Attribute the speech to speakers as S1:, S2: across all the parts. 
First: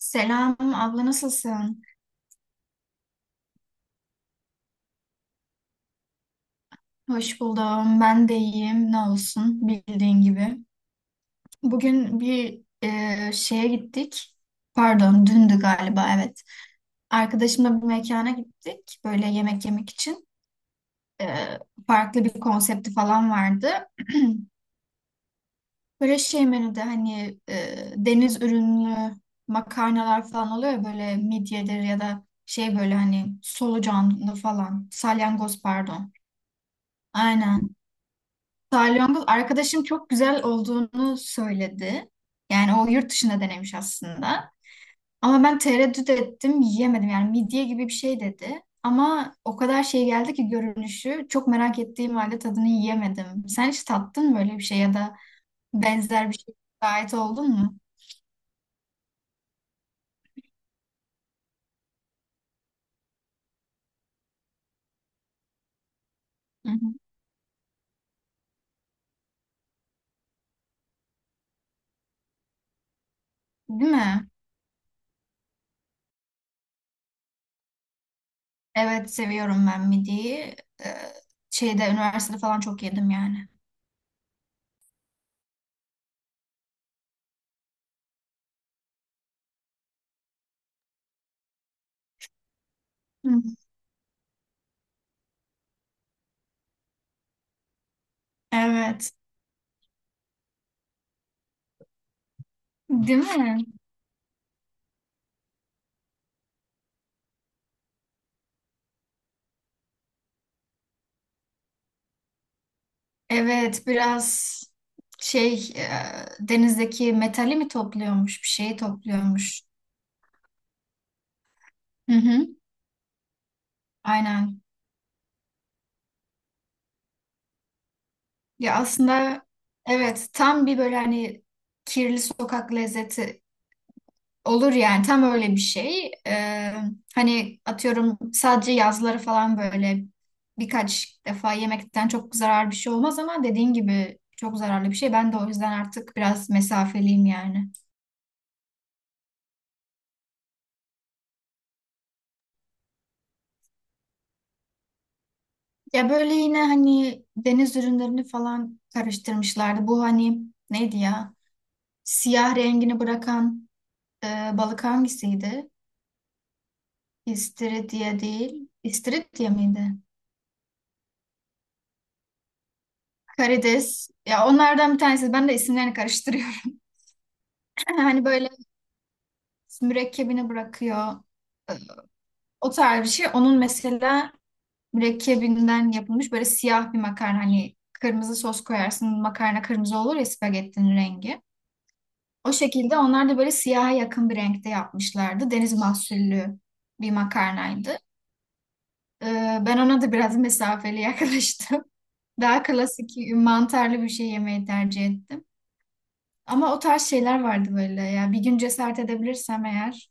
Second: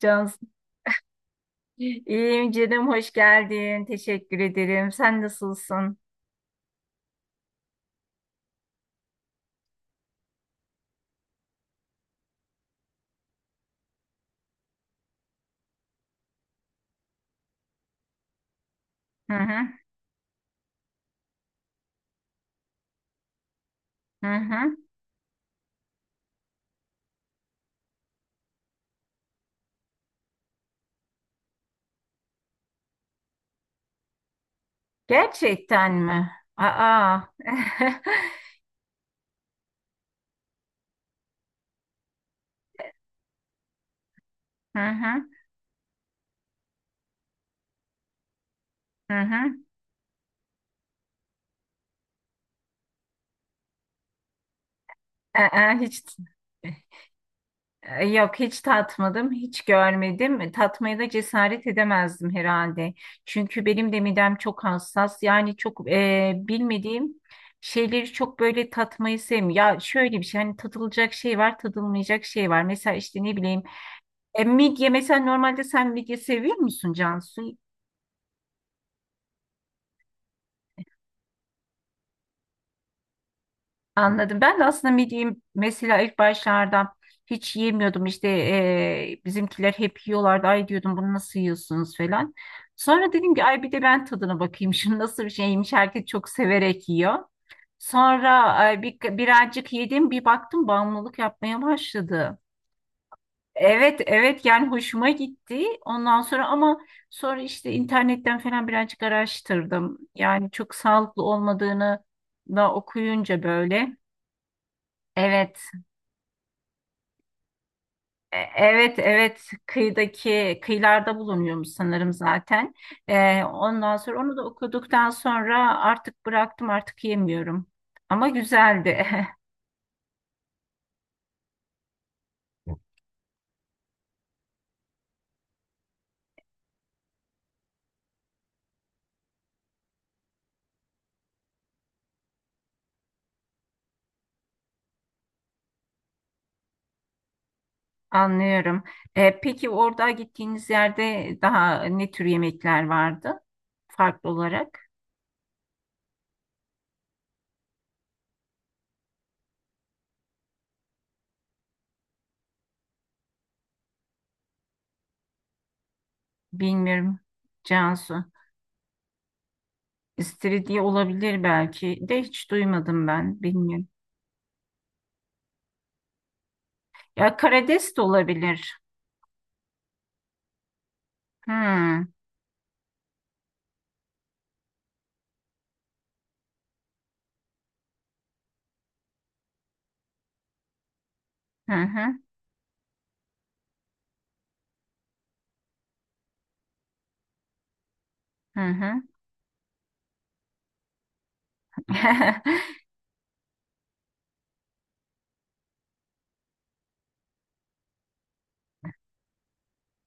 S1: Cansu.
S2: abla, nasılsın?
S1: İyiyim canım, hoş geldin. Teşekkür ederim. Sen nasılsın?
S2: Hoş buldum. Ben de iyiyim. Ne olsun, bildiğin gibi. Bugün bir şeye gittik. Pardon, dündü galiba, evet. Arkadaşımla bir mekana gittik böyle
S1: Hı
S2: yemek
S1: hı,
S2: yemek için. E, Farklı bir konsepti falan vardı.
S1: hı hı.
S2: Böyle şey menüde hani deniz ürünlü makarnalar falan oluyor ya, böyle midyedir ya da şey, böyle hani solucanlı falan, salyangoz
S1: Gerçekten
S2: pardon.
S1: mi? Aa.
S2: Aynen. Salyangoz arkadaşım çok güzel olduğunu söyledi. Yani o yurt dışında denemiş aslında.
S1: Hı hı,
S2: Ama ben tereddüt ettim, yiyemedim. Yani midye gibi bir şey dedi.
S1: hı
S2: Ama o
S1: hı.
S2: kadar şey geldi ki görünüşü. Çok merak ettiğim halde tadını yiyemedim. Sen hiç tattın mı böyle bir şey ya da
S1: Aa, hiç
S2: benzer bir şey şahit oldun mu?
S1: yok, hiç tatmadım, hiç görmedim. Tatmaya da cesaret edemezdim herhalde. Çünkü benim de midem çok hassas. Yani çok
S2: Hı hı.
S1: bilmediğim şeyleri çok böyle tatmayı sevmiyorum. Ya şöyle bir şey, hani tadılacak şey var, tadılmayacak şey var. Mesela işte ne bileyim.
S2: Değil mi?
S1: Midye mesela normalde sen midye seviyor musun Cansu?
S2: Evet, seviyorum ben midyeyi. Ee, Şeyde, üniversitede falan çok yedim yani.
S1: Anladım. Ben de aslında midyeyi mesela ilk başlarda hiç yemiyordum. İşte bizimkiler hep yiyorlardı. Ay diyordum bunu nasıl yiyorsunuz falan. Sonra
S2: Hı.
S1: dedim ki ay bir de ben tadına bakayım. Şunu nasıl bir şeymiş herkes çok severek yiyor. Sonra
S2: Evet.
S1: birazcık yedim bir baktım bağımlılık yapmaya başladı.
S2: Değil mi?
S1: Evet evet yani hoşuma gitti. Ondan sonra ama sonra işte internetten falan birazcık araştırdım. Yani çok sağlıklı olmadığını da okuyunca
S2: Evet,
S1: böyle.
S2: biraz şey,
S1: Evet.
S2: denizdeki metali mi topluyormuş, bir şeyi
S1: Evet evet
S2: topluyormuş.
S1: kıyılarda bulunuyormuş
S2: Hı
S1: sanırım
S2: hı.
S1: zaten. Ondan sonra onu da
S2: Aynen.
S1: okuduktan sonra artık bıraktım artık yemiyorum. Ama
S2: Ya
S1: güzeldi.
S2: aslında, evet, tam bir böyle hani kirli sokak lezzeti olur yani, tam öyle bir şey. Hani atıyorum sadece yazları falan böyle birkaç defa yemekten çok zararlı bir şey olmaz, ama dediğin gibi çok zararlı bir şey. Ben de o yüzden artık biraz mesafeliyim yani.
S1: Anlıyorum. Peki orada gittiğiniz yerde daha ne tür yemekler vardı farklı olarak?
S2: Ya böyle yine hani deniz ürünlerini falan karıştırmışlardı. Bu hani neydi ya? Siyah rengini bırakan e, balık hangisiydi?
S1: Bilmiyorum
S2: İstiridye
S1: Cansu.
S2: değil. İstiridye miydi?
S1: İstiridye olabilir belki de hiç duymadım ben. Bilmiyorum.
S2: Karides. Ya onlardan bir tanesi. Ben de isimlerini karıştırıyorum.
S1: Ya karides de
S2: Hani böyle
S1: olabilir.
S2: mürekkebini bırakıyor. E,
S1: Hmm.
S2: O tarz bir şey. Onun mesela mürekkebinden yapılmış böyle siyah bir makarna. Hani kırmızı sos koyarsın. Makarna kırmızı olur ya, spagettinin rengi.
S1: Hı hı.
S2: O şekilde onlar da böyle siyaha yakın bir renkte yapmışlardı. Deniz mahsullü bir makarnaydı.
S1: Hı hı.
S2: Ben ona da biraz mesafeli yaklaştım. Daha klasik mantarlı bir şey yemeyi tercih ettim. Ama o tarz şeyler vardı böyle ya. Bir gün cesaret edebilirsem eğer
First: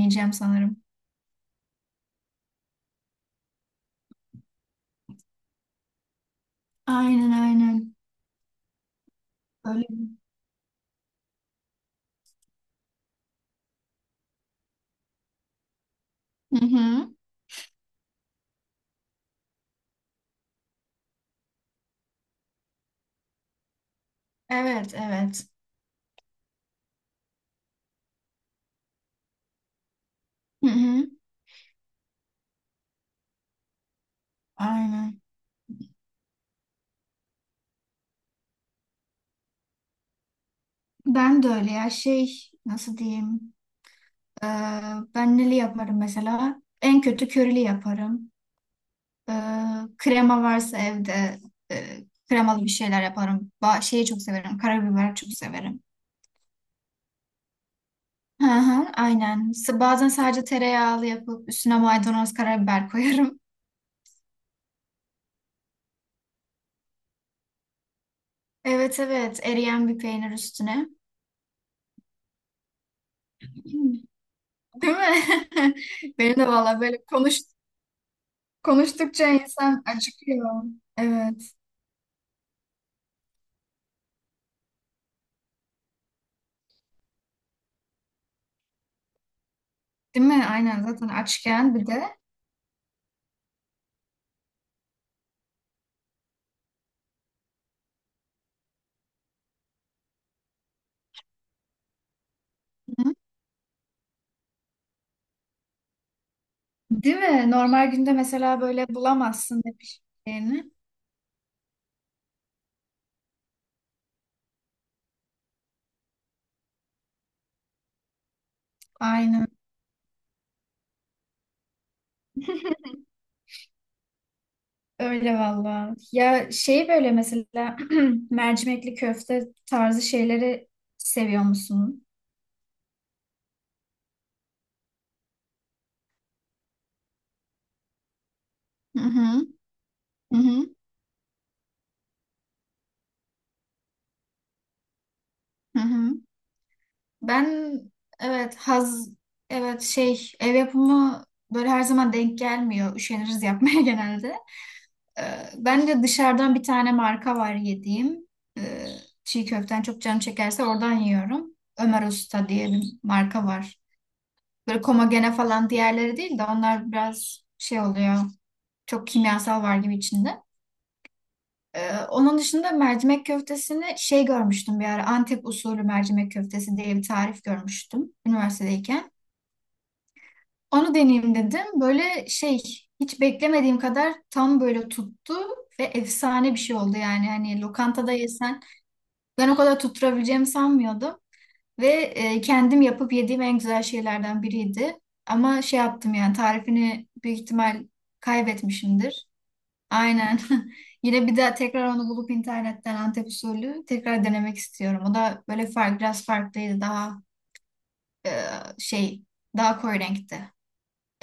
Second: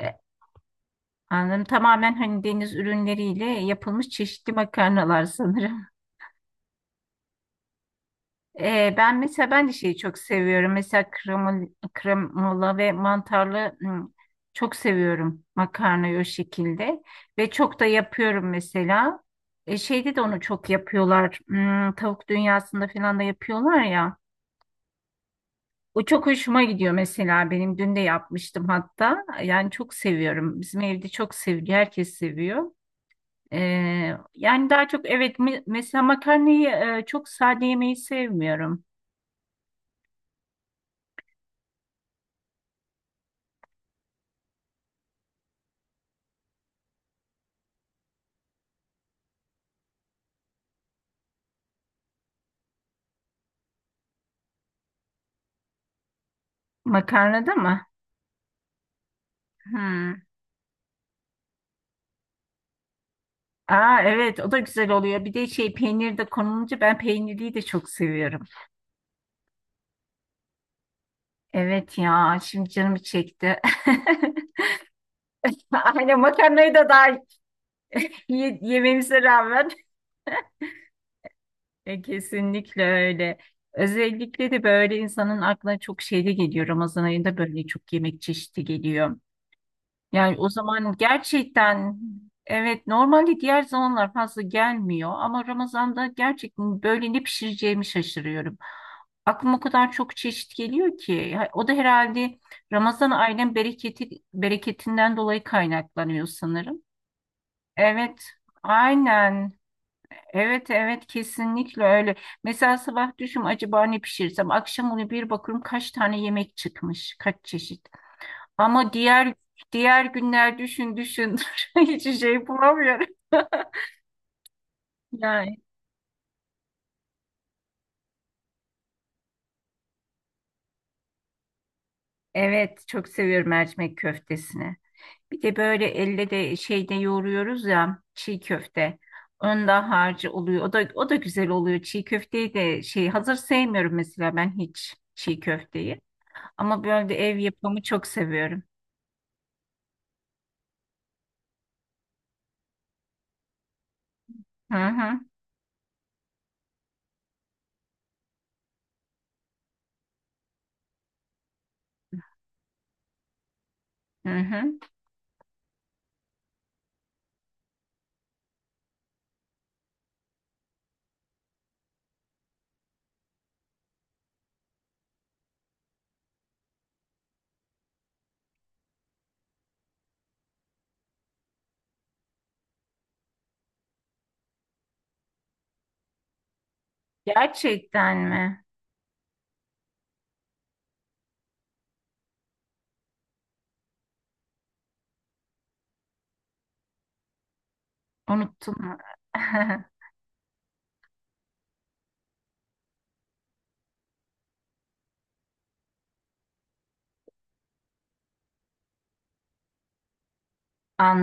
S1: E,
S2: sanırım.
S1: Anladım. Tamamen hani deniz ürünleriyle yapılmış çeşitli makarnalar sanırım.
S2: Aynen aynen.
S1: Ben mesela ben de
S2: Öyle.
S1: şeyi çok seviyorum. Mesela kremola ve mantarlı çok seviyorum makarnayı o
S2: Hı
S1: şekilde.
S2: hı.
S1: Ve çok da yapıyorum mesela. E, şeyde de onu çok yapıyorlar. Hmm, tavuk dünyasında falan da yapıyorlar ya.
S2: Evet evet.
S1: O çok hoşuma gidiyor mesela benim. Dün de yapmıştım hatta. Yani çok seviyorum.
S2: Hı
S1: Bizim
S2: hı.
S1: evde çok seviliyor. Herkes seviyor. Yani daha çok
S2: Aynen.
S1: evet mesela makarnayı çok sade yemeyi sevmiyorum.
S2: Ben de öyle ya, şey, nasıl diyeyim. Ee, Ben neli yaparım mesela? En kötü körili yaparım. Ee, Krema varsa evde, e, kremalı bir şeyler yaparım. Ba şeyi çok severim. Karabiber çok severim.
S1: Makarnada mı?
S2: Hı hı, aynen. S- Bazen
S1: Hmm.
S2: sadece tereyağlı yapıp üstüne maydanoz karabiber koyarım.
S1: Aa evet o da güzel oluyor. Bir de şey peynir de konulunca ben peynirliyi de çok seviyorum.
S2: Evet evet, eriyen bir peynir üstüne.
S1: Evet ya şimdi canım çekti.
S2: Hmm. Değil mi?
S1: Aynen
S2: Benim de
S1: makarnayı
S2: valla
S1: da
S2: böyle
S1: daha yememize
S2: konuştukça
S1: rağmen.
S2: insan acıkıyor. Evet.
S1: E, kesinlikle öyle. Özellikle de böyle insanın aklına çok şey de geliyor. Ramazan ayında böyle çok yemek çeşidi geliyor.
S2: Değil
S1: Yani
S2: mi?
S1: o
S2: Aynen,
S1: zaman
S2: zaten açken bir
S1: gerçekten
S2: de.
S1: evet normalde diğer zamanlar fazla gelmiyor ama Ramazan'da gerçekten böyle ne pişireceğimi şaşırıyorum. Aklıma o kadar çok çeşit geliyor ki. Ya, o da herhalde Ramazan
S2: Hı.
S1: ayının bereketinden dolayı kaynaklanıyor sanırım.
S2: Değil mi? Normal günde
S1: Evet,
S2: mesela böyle
S1: aynen.
S2: bulamazsın ne
S1: Evet
S2: pişirdiğini.
S1: evet kesinlikle öyle. Mesela sabah düşün acaba ne pişirsem akşam onu bir bakıyorum kaç tane yemek çıkmış kaç çeşit. Ama
S2: Aynen.
S1: diğer günler düşün düşün hiç şey bulamıyorum.
S2: Öyle
S1: Yani
S2: valla. Ya şey böyle mesela mercimekli köfte tarzı şeyleri seviyor musun?
S1: evet çok seviyorum mercimek köftesini. Bir de böyle elle de şeyde yoğuruyoruz ya çiğ köfte.
S2: Hı hı.
S1: Onda harcı
S2: Hı
S1: oluyor.
S2: hı.
S1: O da güzel oluyor. Çiğ köfteyi de şey hazır sevmiyorum mesela ben hiç çiğ
S2: Hı
S1: köfteyi.
S2: hı.
S1: Ama böyle de ev
S2: Ben,
S1: yapımı çok
S2: evet,
S1: seviyorum.
S2: evet şey, ev yapımı böyle her zaman denk gelmiyor. Üşeniriz yapmaya genelde.
S1: Hı hı,
S2: Ee, Ben de dışarıdan bir tane marka var yediğim. Ee, Çiğ köften çok canım çekerse oradan yiyorum. Ömer Usta diye bir marka var.
S1: hı hı.
S2: Böyle Komagene falan diğerleri değil de onlar biraz şey oluyor. Çok kimyasal var gibi içinde. Onun dışında mercimek köftesini şey, görmüştüm bir ara. Antep usulü mercimek köftesi diye bir tarif görmüştüm üniversitedeyken. Onu deneyeyim dedim. Böyle şey, hiç beklemediğim kadar tam böyle tuttu ve efsane bir şey oldu yani. Hani lokantada
S1: Gerçekten
S2: yesen
S1: mi?
S2: ben o kadar tutturabileceğimi sanmıyordum. Ve kendim yapıp yediğim en güzel şeylerden biriydi. Ama şey yaptım yani, tarifini büyük ihtimal
S1: Unuttum.
S2: kaybetmişimdir. Aynen. Yine bir daha tekrar onu bulup internetten Antep usulü tekrar denemek istiyorum. O da böyle biraz farklıydı. Daha e, şey, daha koyu renkte.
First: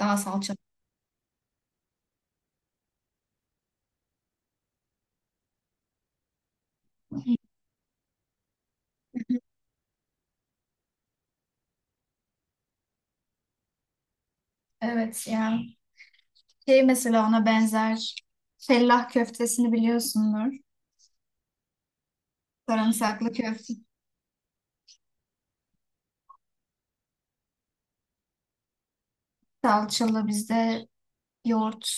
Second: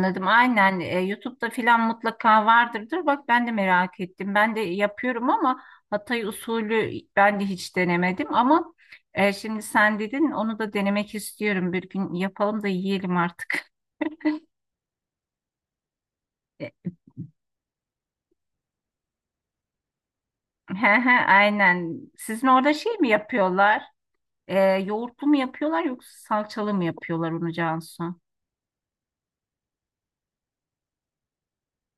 S2: Daha salçalı.
S1: Aynen. E, YouTube'da filan mutlaka vardırdır. Bak ben de merak ettim. Ben de yapıyorum ama Hatay usulü ben de hiç denemedim ama şimdi sen dedin onu da denemek istiyorum. Bir gün yapalım da yiyelim artık.
S2: Evet ya. Şey, mesela ona benzer. Fellah köftesini biliyorsundur.
S1: E, he he, aynen. Sizin orada şey mi
S2: Sarımsaklı köfte
S1: yapıyorlar? E, Yoğurtlu mu yapıyorlar yoksa salçalı mı yapıyorlar onu Cansu?
S2: salçalı, bizde yoğurt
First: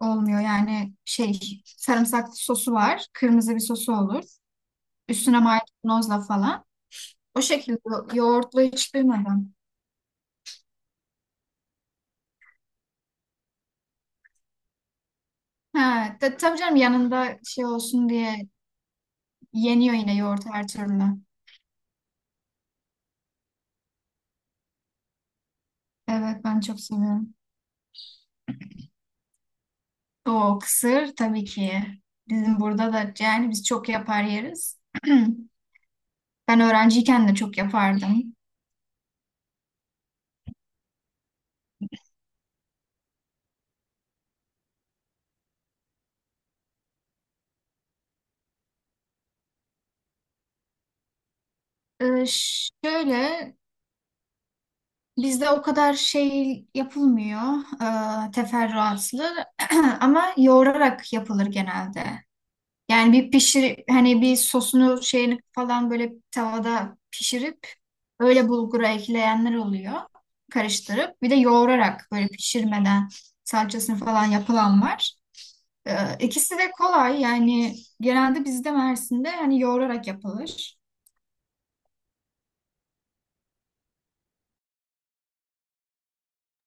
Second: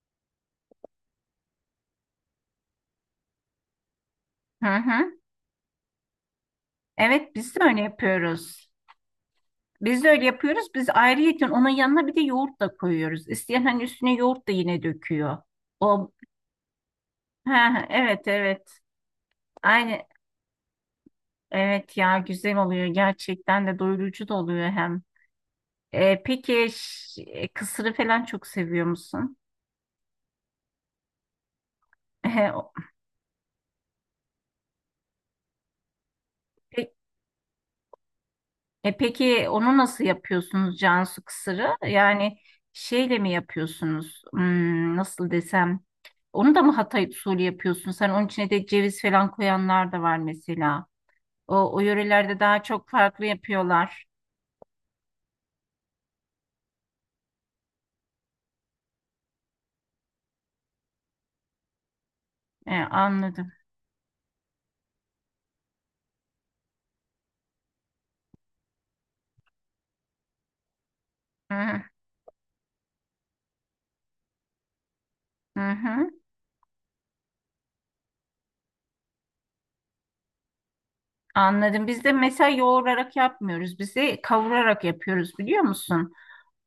S2: olmuyor. Yani şey, sarımsaklı sosu var. Kırmızı bir sosu olur.
S1: Hı hı.
S2: Üstüne maydanozla falan.
S1: Evet
S2: O
S1: biz de öyle
S2: şekilde. Yoğurtlu
S1: yapıyoruz.
S2: hiç duymadım.
S1: Biz de öyle yapıyoruz. Biz ayrıyeten onun yanına bir de yoğurt da koyuyoruz. İsteyen hani üstüne yoğurt da yine döküyor. O
S2: Ha, tabii canım, yanında şey
S1: ha
S2: olsun
S1: evet
S2: diye
S1: evet.
S2: yeniyor
S1: Aynı
S2: yine yoğurt her türlü.
S1: evet ya güzel oluyor gerçekten de doyurucu da oluyor hem. E,
S2: Evet, ben
S1: peki
S2: çok seviyorum.
S1: kısırı falan çok seviyor musun?
S2: O kısır tabii ki.
S1: E,
S2: Bizim
S1: o-
S2: burada da yani biz çok yapar yeriz. Ben
S1: pe-
S2: öğrenciyken de çok yapardım.
S1: e, peki onu nasıl yapıyorsunuz Cansu kısırı? Yani şeyle mi yapıyorsunuz? Hmm, nasıl desem? Onu da mı Hatay usulü yapıyorsun? Sen onun içine de ceviz falan koyanlar da var mesela. O
S2: Ee,
S1: yörelerde daha çok farklı
S2: Şöyle,
S1: yapıyorlar.
S2: bizde o kadar şey yapılmıyor, teferruatlı, ama yoğurarak yapılır genelde.
S1: E,
S2: Yani bir
S1: anladım.
S2: pişir, hani bir sosunu şeyini falan böyle tavada pişirip öyle bulgura ekleyenler oluyor. Karıştırıp bir de
S1: Hı hı,
S2: yoğurarak böyle pişirmeden salçasını falan yapılan var.
S1: hı hı.
S2: İkisi de kolay yani, genelde bizde Mersin'de hani yoğurarak yapılır.
S1: Anladım. Biz de mesela yoğurarak yapmıyoruz. Biz de kavurarak yapıyoruz biliyor musun?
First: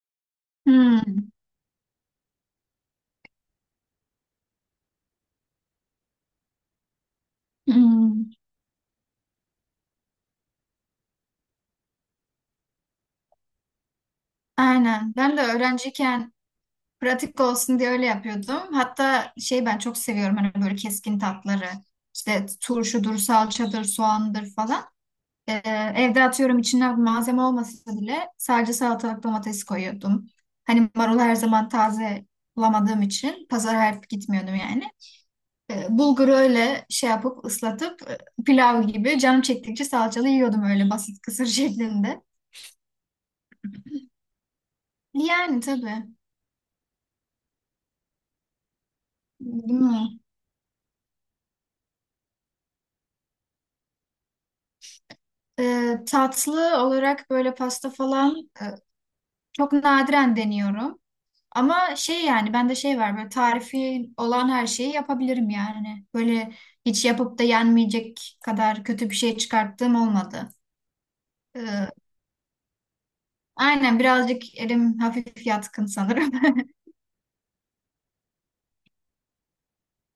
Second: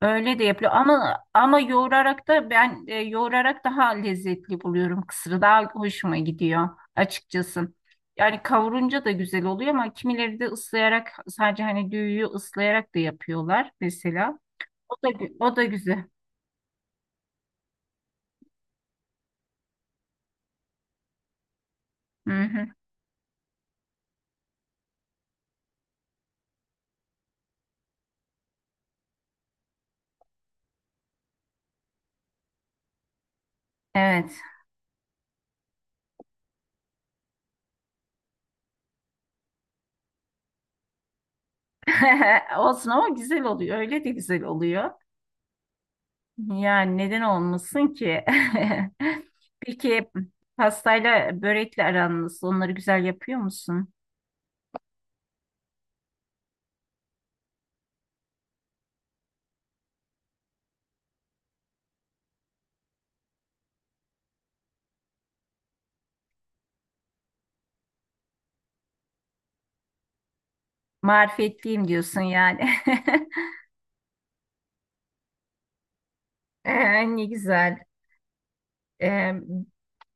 S1: Öyle de yapılıyor.
S2: Hmm,
S1: Ama yoğurarak da yoğurarak daha lezzetli buluyorum. Kısırı daha hoşuma gidiyor açıkçası.
S2: hmm.
S1: Yani kavurunca da güzel oluyor ama kimileri de ıslayarak sadece hani düğüyü ıslayarak da yapıyorlar mesela.
S2: Aynen. Ben de
S1: O da güzel.
S2: öğrenciyken pratik olsun diye öyle yapıyordum. Hatta şey, ben çok seviyorum hani böyle keskin tatları.
S1: Hı
S2: İşte
S1: hı.
S2: turşudur, salçadır, soğandır falan. Ee, Evde atıyorum içine malzeme olmasa bile sadece salatalık domates koyuyordum. Hani marulu her zaman taze bulamadığım için pazara her
S1: Evet.
S2: gitmiyordum yani. Bulguru öyle şey yapıp ıslatıp pilav gibi canım çektikçe salçalı yiyordum, öyle basit kısır şeklinde.
S1: Olsun ama güzel oluyor. Öyle de güzel oluyor.
S2: Yani tabii.
S1: Yani neden olmasın ki? Peki
S2: Bilmiyorum.
S1: pastayla börekle aran nasıl? Onları güzel yapıyor musun?
S2: Tatlı olarak böyle pasta falan çok nadiren deniyorum. Ama şey, yani bende şey var, böyle tarifi olan her şeyi yapabilirim yani. Hani, böyle hiç yapıp da yenmeyecek kadar kötü bir şey çıkarttığım olmadı. Ee,
S1: Marifetliyim diyorsun yani.
S2: aynen, birazcık elim hafif yatkın sanırım.
S1: Ne güzel. Ee,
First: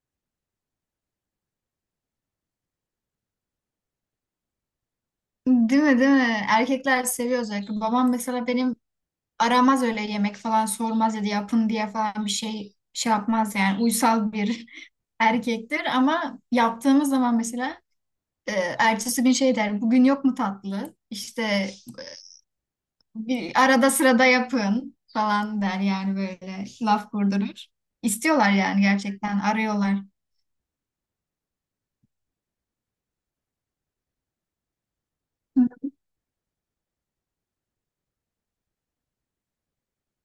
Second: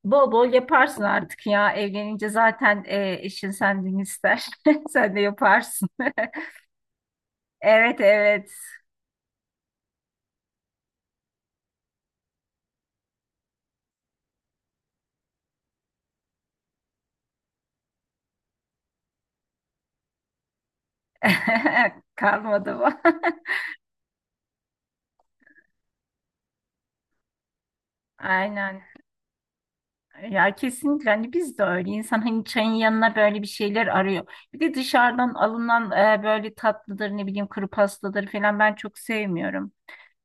S1: Bol bol yaparsın artık ya. Evlenince zaten eşin senden ister. Sen de
S2: Değil
S1: yaparsın.
S2: mi, değil mi? Erkekler seviyor özellikle.
S1: Evet
S2: Babam mesela
S1: evet.
S2: benim aramaz öyle, yemek falan sormaz ya da yapın diye falan bir şey yapmaz yani. Uysal bir erkektir, ama yaptığımız zaman mesela e, ertesi gün şey der, bugün yok mu tatlı? İşte
S1: Kalmadı bu.
S2: bir arada sırada yapın falan der yani, böyle laf kurdurur. İstiyorlar yani,
S1: Aynen.
S2: gerçekten arıyorlar.
S1: Ya kesinlikle hani biz de öyle insan hani çayın yanına böyle bir şeyler arıyor. Bir de dışarıdan alınan böyle tatlıdır ne bileyim kuru pastadır falan ben çok sevmiyorum.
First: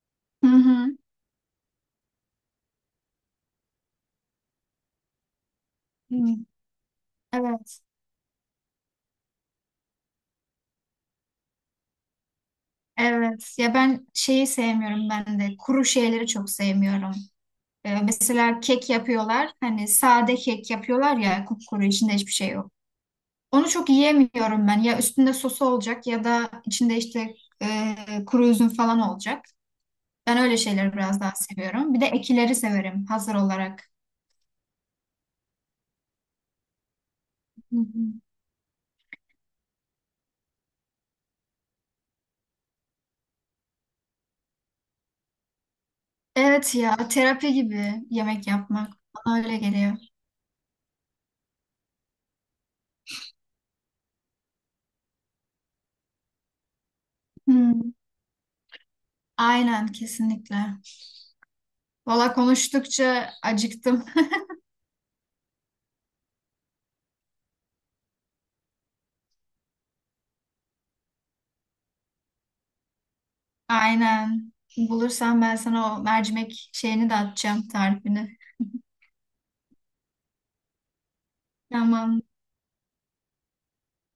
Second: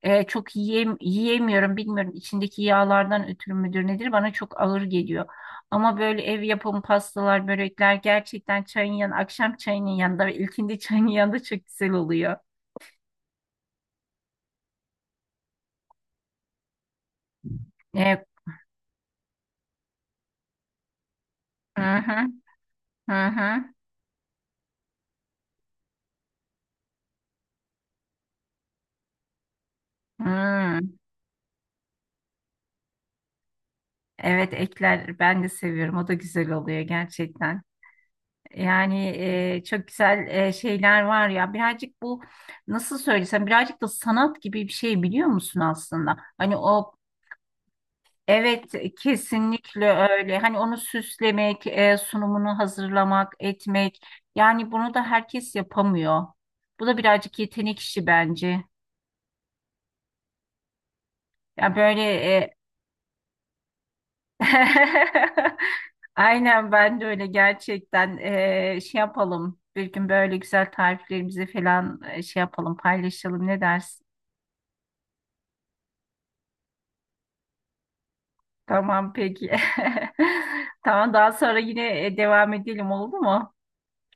S1: E,
S2: Hı
S1: çok
S2: hı.
S1: yiyemiyorum bilmiyorum içindeki yağlardan ötürü müdür nedir bana çok ağır geliyor. Ama böyle
S2: Hı.
S1: ev yapımı pastalar
S2: Evet.
S1: börekler gerçekten çayın yanı akşam çayının yanında ve ilkindi çayın yanında çok güzel oluyor.
S2: Evet. Ya ben şeyi sevmiyorum ben de. Kuru şeyleri çok sevmiyorum.
S1: E,
S2: Mesela kek yapıyorlar. Hani sade kek yapıyorlar ya,
S1: hı
S2: kupkuru, içinde
S1: hı
S2: hiçbir şey yok.
S1: hı
S2: Onu
S1: hı,
S2: çok yiyemiyorum ben. Ya üstünde sosu olacak ya da içinde işte kuru üzüm falan olacak. Ben öyle
S1: hı.
S2: şeyleri biraz daha seviyorum. Bir de ekileri severim hazır olarak.
S1: Evet ekler ben de seviyorum o da güzel oluyor gerçekten.
S2: Hı hı.
S1: Yani çok güzel şeyler var ya birazcık bu nasıl söylesem birazcık da sanat gibi bir şey biliyor musun aslında? Hani
S2: Evet
S1: o
S2: ya, terapi gibi yemek
S1: evet
S2: yapmak bana öyle
S1: kesinlikle
S2: geliyor.
S1: öyle hani onu süslemek sunumunu hazırlamak etmek yani bunu da herkes yapamıyor. Bu da birazcık yetenek
S2: Hmm,
S1: işi bence.
S2: aynen, kesinlikle.
S1: Ya
S2: Valla
S1: böyle
S2: konuştukça acıktım.
S1: Aynen ben de öyle gerçekten. Şey yapalım bir gün böyle güzel tariflerimizi falan şey yapalım paylaşalım ne dersin?
S2: Aynen. Bulursam ben sana o mercimek şeyini de atacağım, tarifini.
S1: Tamam peki. Tamam daha sonra yine
S2: Tamam,
S1: devam edelim oldu mu?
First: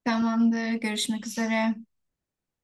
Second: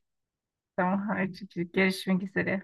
S2: tamamdır.
S1: Tamam
S2: Görüşmek
S1: hadi
S2: üzere.
S1: görüşmek üzere.